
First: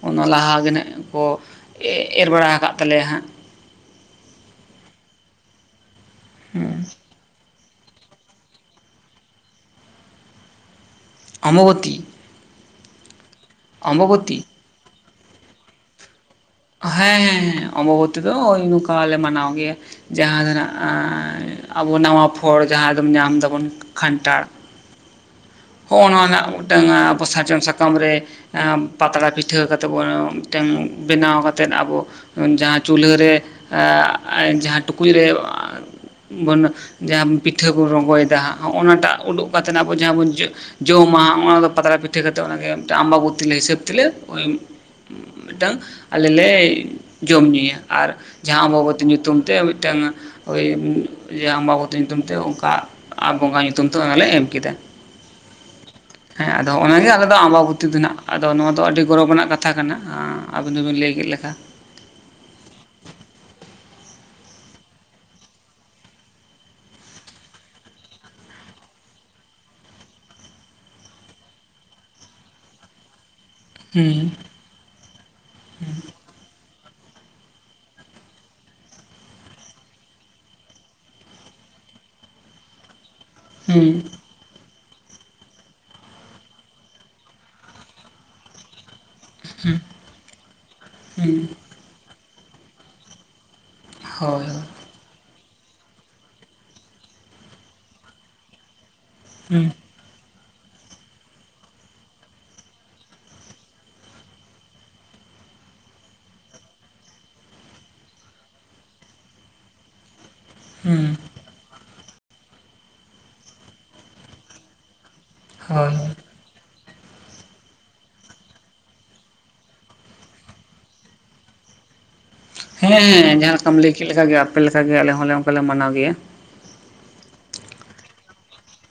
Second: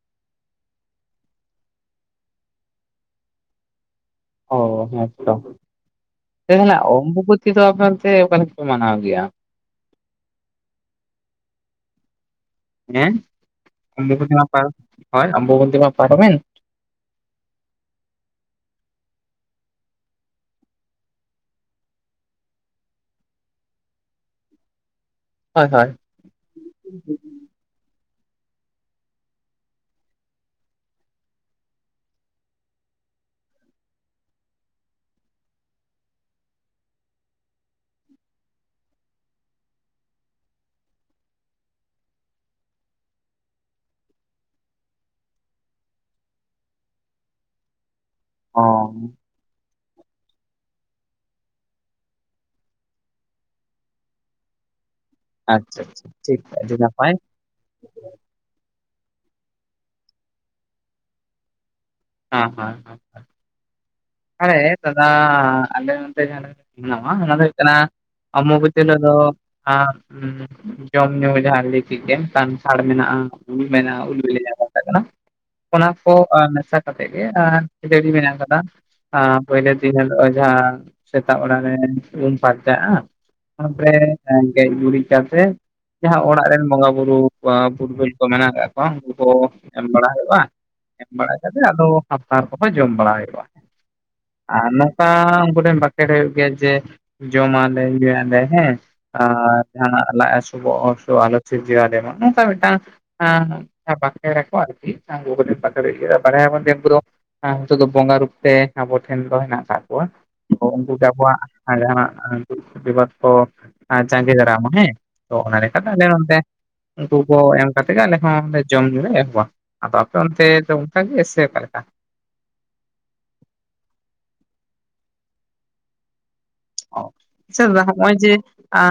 ᱚᱱᱟ ᱞᱟᱦᱟ ᱜᱮ ᱱᱟᱦᱟᱜ ᱠᱚ ᱮ ᱮᱨ ᱵᱟᱲᱟ ᱟᱠᱟᱫ ᱛᱟᱞᱮᱭᱟ ᱦᱟᱸᱜ ᱚ ᱦᱮᱸ ᱛᱚ ᱛᱮᱦᱮᱧᱟᱜ ᱚᱢᱵᱚᱵᱚᱛᱤ ᱫᱚ ᱟᱯᱮ ᱚᱱᱛᱮ ᱚᱠᱟ ᱞᱮᱠᱟ ᱯᱮ ᱢᱟᱱᱟᱣ ᱜᱮᱭᱟ ᱚᱢᱵᱚᱵᱚᱛᱤ ᱦᱮᱸ ᱚᱢᱵᱚᱵᱚᱛᱤ ᱢᱟ ᱯᱟ ᱦᱳᱭ ᱚᱢᱵᱚᱵᱚᱛᱤ ᱢᱟ ᱯᱟᱨᱚᱢᱮᱱ᱾ ᱦᱮᱸ ᱚᱢᱵᱚᱵᱚᱛᱤ ᱫᱚ ᱳᱭ ᱱᱚᱝᱠᱟ ᱞᱮ ᱢᱟᱱᱟᱣ ᱜᱮᱭᱟ᱾ ᱡᱟᱦᱟᱸ ᱫᱚ ᱱᱟᱸᱜ ᱟᱵᱚ ᱱᱟᱣᱟ ᱯᱷᱚᱲ ᱡᱟᱦᱟᱸ ᱫᱚᱢ ᱧᱟᱢ ᱫᱟᱵᱚᱱ ᱠᱷᱟᱱᱴᱟᱱ, ᱦᱳᱭ ᱦᱳᱭ ᱦᱚᱸᱜ-ᱚ ᱱᱚᱣᱟ ᱱᱟᱜ ᱢᱤᱫᱴᱟᱝ ᱟᱵᱚ ᱥᱟᱨᱡᱚᱢ ᱥᱟ ᱠᱟᱢ ᱨᱮ ᱯᱟᱛᱲᱟ ᱯᱤᱴᱷᱟᱹ ᱠᱟᱛᱮᱜ ᱵᱚᱱ ᱢᱤᱫᱴᱮᱝ ᱵᱮᱱᱟᱣ ᱠᱟ ᱛᱮᱫ ᱟᱵᱚ ᱡᱟᱦᱟᱸ ᱪᱩᱞᱦᱟᱹ ᱨᱮ ᱡᱟᱦᱟᱸ ᱴᱩᱠᱩᱡ ᱨᱮ ᱵᱚᱱ ᱡᱟᱦᱟᱸ ᱯᱤᱴᱷᱟᱹ ᱵᱚᱱ ᱨᱚᱸᱜᱚᱭᱮᱫᱟ ᱦᱟᱸᱜ ᱦᱚᱜ-ᱚ ᱱᱟ ᱴᱟᱜ ᱩᱰᱩᱜ ᱠᱟᱛᱮ ᱱᱟᱜ ᱵᱚᱱ ᱡᱟᱦᱟᱸ ᱵᱚᱱ ᱡᱚᱢᱟ ᱚᱱᱟ ᱫᱚ ᱯᱟᱛᱲᱟ ᱯᱤᱴᱷᱟᱹ ᱠᱟᱛᱮᱫ ᱚᱱᱟᱜᱮ ᱢᱤᱫᱴᱟᱝ ᱟᱢᱵᱟᱵᱚᱛᱤ ᱞᱮ ᱦᱤᱥᱟᱹᱵ ᱛᱮᱞᱮ ᱢᱤᱫᱴᱟᱝ ᱟᱞᱮ ᱞᱮ ᱡᱚᱢ ᱧᱩᱭᱟ ᱟᱨ ᱚ ᱡᱟᱦᱟᱸ ᱚᱢᱵᱚᱵᱚᱛᱤ ᱧᱩᱛᱩᱢ ᱛᱮ ᱢᱤᱫᱴᱟᱝ ᱳᱭ ᱡᱮ ᱚᱢᱵᱚᱵᱚᱛᱤ ᱧᱩᱛᱩᱢ ᱛᱮ ᱚᱱᱠᱟ ᱟᱨ ᱵᱚᱸᱜᱟ ᱧᱩᱛᱩᱢ ᱛᱮ ᱦᱚᱸᱜ-ᱚᱭ ᱞᱮ ᱮᱢ ᱠᱮᱫᱟ᱾ ᱟᱪᱪᱷᱟ ᱟᱪᱪᱷᱟ [INAUDIBLE] ᱴᱷᱤᱠ ᱦᱮᱸ ᱟᱫᱚ ᱟᱹᱰᱤ ᱚᱱᱟᱜᱮ ᱱᱟᱯᱟᱭ ᱟᱞᱮ ᱫᱚ ᱚᱢᱵᱚᱵᱚ ᱛᱤ ᱫᱚ ᱱᱟᱜ ᱟᱫᱚ ᱱᱚᱣᱟ ᱫᱚ ᱟᱹᱰᱤ ᱜᱚᱨᱚᱵᱽ ᱨᱮᱱᱟᱜ ᱠᱟᱛᱷᱟ ᱠᱟᱱᱟ ᱟᱵᱤᱱ ᱦᱚᱸ ᱵᱤᱱ ᱞᱟᱹᱭ ᱠᱮᱫ ᱞᱮᱠᱟ᱾ ᱦᱮᱸ ᱦᱮᱸ ᱦᱮᱸ ᱛᱟᱞᱦᱮ ᱫᱟᱫᱟ ᱟᱞᱮ ᱱᱚᱱᱛᱮ ᱡᱟᱦᱟᱸ ᱞᱮᱠᱟᱞᱮ ᱢᱟᱱᱟᱣᱟ ᱚᱱᱟᱫᱚ ᱦᱩᱭᱩᱜ ᱠᱟᱱᱟ ᱚᱢᱵᱚᱵᱚᱛᱤ ᱦᱤᱞᱳᱜ ᱫᱚ ᱡᱚᱢ ᱧᱩ ᱡᱟᱦᱟᱸᱧ ᱞᱮᱭ ᱠᱮᱫ ᱜᱮᱢ ᱠᱟᱱᱴᱷᱟᱲ ᱢᱮᱱᱟᱜᱼᱟ ᱩᱞ ᱢᱮᱱᱟᱜᱼᱟ ᱩᱞ ᱦᱩᱸ ᱵᱮᱞᱮ ᱡᱟᱦᱟᱸᱫᱚ ᱠᱟᱱᱟ ᱚᱱᱟ ᱠᱚ ᱢᱮᱥᱟ ᱠᱟᱛᱮᱜ ᱜᱮ ᱮᱸ ᱠᱷᱟᱹᱡᱟᱹᱲᱤ ᱢᱮᱱᱟᱜ ᱠᱟᱫᱟ ᱯᱳᱭᱞᱳ ᱫᱤᱱ ᱦᱤᱞᱳ ᱡᱟᱦᱟᱸ ᱥᱮᱛᱟᱜ ᱵᱮᱲᱟ ᱞᱮ ᱩᱢ ᱯᱷᱟᱨᱪᱟᱜᱼᱟ ᱦᱩᱸ ᱛᱟᱯᱚᱨᱮ ᱜᱮᱡ ᱜᱩᱨᱤᱡ ᱠᱟᱛᱮ ᱡᱟᱦᱟᱸ ᱚᱲᱟᱜ ᱨᱮᱱ ᱵᱚᱸᱜᱟ ᱵᱩᱨᱩ ᱯᱩᱨᱩᱫᱷᱩᱞ ᱠᱚ ᱢᱮᱱᱟᱜ ᱟᱠᱟᱫ ᱠᱚᱣᱟ ᱩᱱᱠᱩ ᱠᱚ ᱦᱩᱸ ᱮᱢ ᱵᱟᱲᱟ ᱦᱩᱭᱩᱜᱼᱟ ᱮᱢ ᱵᱟᱲᱟ ᱦᱩᱸ ᱠᱟᱛᱮ ᱟᱫᱚ ᱟᱯᱱᱟᱨ ᱠᱚᱦᱚᱸ ᱡᱚᱢ ᱵᱟᱲᱟ ᱦᱩᱭᱩᱜᱼᱟ᱾ ᱦᱳᱭ ᱟᱨ ᱱᱚᱝᱠᱟ ᱩᱱᱠᱩ ᱴᱷᱮᱱ ᱵᱟᱠᱷᱮᱲ ᱦᱩᱭᱩᱜ ᱜᱮᱭᱟ ᱡᱮ ᱡᱚᱢᱟᱞᱮ ᱧᱩᱭᱟᱞᱮ ᱦᱮᱸ ᱟᱨ ᱦᱩᱸ ᱡᱟᱦᱟᱸᱱᱟᱜ ᱞᱟᱡ ᱦᱟᱹᱥᱩ ᱵᱚᱦᱚᱜ ᱦᱟᱹᱥᱩ ᱟᱞᱚ ᱥᱤᱨᱡᱟᱹᱣᱟᱞᱮ ᱢᱟ ᱱᱚᱝᱠᱟ ᱢᱤᱫᱴᱟᱝ ᱦᱮᱸ ᱵᱟᱠᱷᱮᱲ ᱟᱠᱚ ᱟᱨ ᱠᱤ [UNINTELLIGIBLE] ᱵᱟᱲᱟᱭ ᱟᱵᱚᱱ ᱡᱮ ᱩᱱᱠᱩ ᱫᱚ ᱱᱤᱛᱚᱜ ᱫᱚ ᱵᱚᱸᱜᱟ ᱨᱩᱯ ᱛᱮ ᱟᱵᱚ ᱴᱷᱮᱱ ᱫᱚ ᱦᱮᱱᱟᱜ ᱟᱠᱟᱫ ᱠᱚᱣᱟ ᱩᱱᱠᱩ ᱦᱩᱸ ᱜᱮ ᱟᱵᱚᱣᱟᱜ ᱟᱨ ᱡᱟᱦᱟᱸᱱᱟᱜ ᱫᱩᱠᱷ ᱵᱤᱯᱚᱫ ᱠᱚ ᱡᱟᱸᱜᱮ ᱫᱟᱨᱟᱢᱟ ᱦᱮᱸ ᱛᱚ ᱚᱱᱟ ᱞᱮᱠᱟᱞᱮ ᱦᱳᱭ ᱟᱞᱮ ᱱᱚᱱᱛᱮ ᱩᱱᱠᱩ ᱠᱚ ᱮᱢ ᱠᱟᱛᱮ ᱜᱮ ᱟᱞᱮ ᱦᱚᱸ ᱡᱚᱢ ᱧᱩ ᱞᱮ ᱮᱦᱚᱵᱟ᱾ ᱟᱫᱚ ᱟᱯᱮ ᱚᱱᱛᱮ ᱫᱚ ᱚᱱᱠᱟᱜᱮ ᱥᱮ ᱚᱠᱟᱞᱮᱠᱟ? ᱦᱮᱸ ᱡᱟᱦᱟᱸ ᱞᱮᱠᱟᱢ ᱞᱟᱹᱭ ᱠᱮᱫ ᱞᱮᱠᱟᱜᱮ ᱟᱯᱮ ᱞᱮᱠᱟᱜᱮ ᱟᱞᱮ ᱦᱚᱸᱞᱮ ᱚᱱᱠᱟ ᱞᱮ ᱢᱟᱱᱟᱣ ᱜᱮᱭᱟ᱾ ᱟᱪᱪᱷᱟ, ᱫᱟᱫᱟ ᱦᱚᱸᱜᱼᱚᱭ ᱡᱮ ᱟᱻ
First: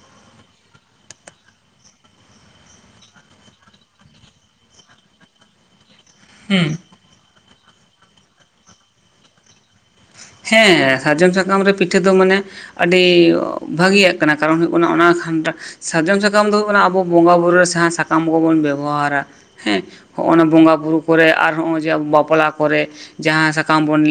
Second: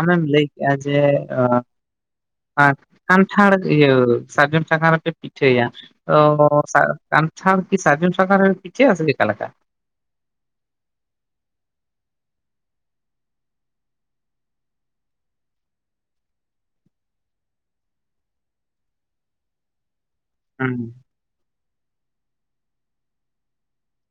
ᱟᱢᱮᱢ ᱞᱟᱹᱭ ᱠᱮᱜ-ᱟ ᱡᱮ ᱟᱨ ᱠᱟᱱᱴᱷᱟᱲ ᱤᱭᱟᱹ ᱥᱟᱨᱡᱚᱢ ᱥᱟᱠᱟᱢ ᱨᱮᱯᱮ ᱯᱤᱴᱷᱟᱹᱭᱟ ᱛᱚ ᱦᱩᱸ ᱠᱟᱱᱴᱷᱟᱲ ᱠᱤ ᱥᱟᱨᱡᱚᱢ ᱥᱟᱠᱟᱢ ᱨᱮᱯᱮ ᱯᱤᱴᱷᱟᱹᱭᱟ ᱥᱮ ᱪᱤᱠᱟᱹ ᱞᱮᱠᱟ? ᱦᱮᱸ ᱥᱟᱨᱡᱚᱢ ᱥᱟᱠᱟᱢ ᱨᱮ ᱯᱤᱴᱷᱟᱹ ᱫᱚ ᱢᱟᱱᱮ ᱟᱹᱰᱤ ᱵᱷᱟᱹᱜᱤᱭᱟᱜ ᱠᱟᱱᱟ ᱠᱟᱨᱚᱱ ᱦᱩᱭᱩᱜ ᱠᱟᱱᱟ ᱚᱱᱟ ᱠᱷᱟᱱ ᱥᱟᱨᱡᱚᱢ ᱥᱟᱠᱟᱢ ᱫᱚ ᱦᱩᱭᱩᱜ ᱠᱟᱱᱟ ᱟᱵᱚ ᱵᱚᱸᱜᱟᱼᱵᱩᱨᱩ ᱨᱮ ᱡᱟᱦᱟᱸ ᱥᱟᱠᱟᱢ ᱠᱚᱵᱚᱱ ᱵᱮᱵᱚᱦᱟᱨᱟ ᱦᱮᱸ᱾ ᱦᱚᱜᱼ ᱱᱟ ᱦᱩᱸ ᱵᱚᱸᱜᱟ ᱵᱩᱨᱩ ᱠᱚᱨᱮ ᱟᱨ ᱦᱚᱸᱜᱚᱭ ᱡᱮ ᱟᱵᱚ ᱵᱟᱯᱞᱟ ᱠᱚᱨᱮ ᱡᱟᱦᱟᱸ ᱥᱟᱠᱟᱢ ᱵᱚᱱ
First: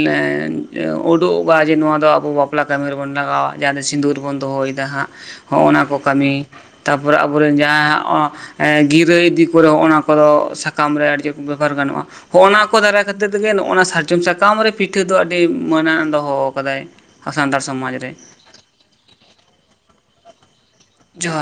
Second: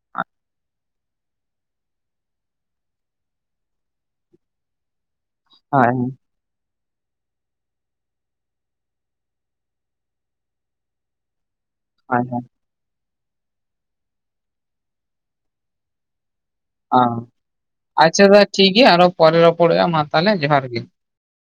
ᱩᱰᱩᱠᱚᱜᱼᱟ ᱡᱮ ᱱᱚᱣᱟ ᱫᱚ ᱟᱵᱚ ᱵᱟᱯᱞᱟ ᱠᱟᱹᱢᱤ ᱨᱮᱵᱚᱱ ᱞᱟᱜᱟᱣᱟ ᱡᱟᱦᱟᱸ ᱫᱚ ᱥᱤᱸᱫᱩᱨ ᱵᱚᱱ ᱫᱚᱦᱚᱭᱮᱫᱟ ᱦᱟᱸᱜ᱾ ᱦᱚᱜᱼ ᱚᱱᱟ ᱦᱳᱭ ᱦᱳᱭ ᱠᱚ ᱠᱟᱹᱢᱤ᱾ ᱛᱟᱨᱯᱚᱨᱮ ᱟᱵᱚᱨᱮᱱ ᱡᱟᱦᱟᱸᱭ ᱦᱟᱸᱜ ᱜᱤᱨᱟᱹ ᱤᱫᱤ ᱠᱚᱨᱮ ᱦᱚᱸᱜᱼ ᱚᱱᱟ ᱠᱚᱫᱚ ᱥᱟᱠᱟᱢ ᱨᱮ ᱟᱹᱰᱤ ᱪᱮᱫ ᱵᱮᱵᱚᱦᱟᱨ ᱜᱟᱱᱚᱜᱼᱟ ᱦᱳᱭ ᱦᱳᱭ ᱦᱚᱜᱼᱚᱭ ᱱᱟ ᱠᱚ ᱫᱟᱨᱟᱭ ᱠᱷᱟᱹᱛᱤᱨ ᱛᱮᱜ ᱱᱚᱜᱼᱱᱟ ᱥᱟᱨᱡᱚᱢ ᱥᱟᱠᱟᱢ ᱨᱮ ᱯᱤᱴᱷᱟᱹ ᱫᱚ ᱟᱹᱰᱤ ᱟᱹᱰᱤ ᱢᱟᱹᱱᱟᱜ ᱫᱚᱦᱚ ᱟᱠᱟᱫᱟᱭ ᱚ ᱥᱟᱱᱛᱟᱲ ᱥᱚᱢᱟᱡᱽ ᱨᱮ ᱟᱪᱪᱷᱟ ᱫᱟ ᱴᱷᱤᱠ ᱜᱮᱭᱟ ᱟᱨᱚ ᱯᱚᱨᱮ ᱨᱚᱯᱚᱲᱚᱜᱼᱟ ᱢᱟ ᱛᱟᱦᱚᱞᱮ ᱡᱚᱦᱟᱨ ᱜᱮ᱾ ᱡᱚᱦᱟᱨ᱾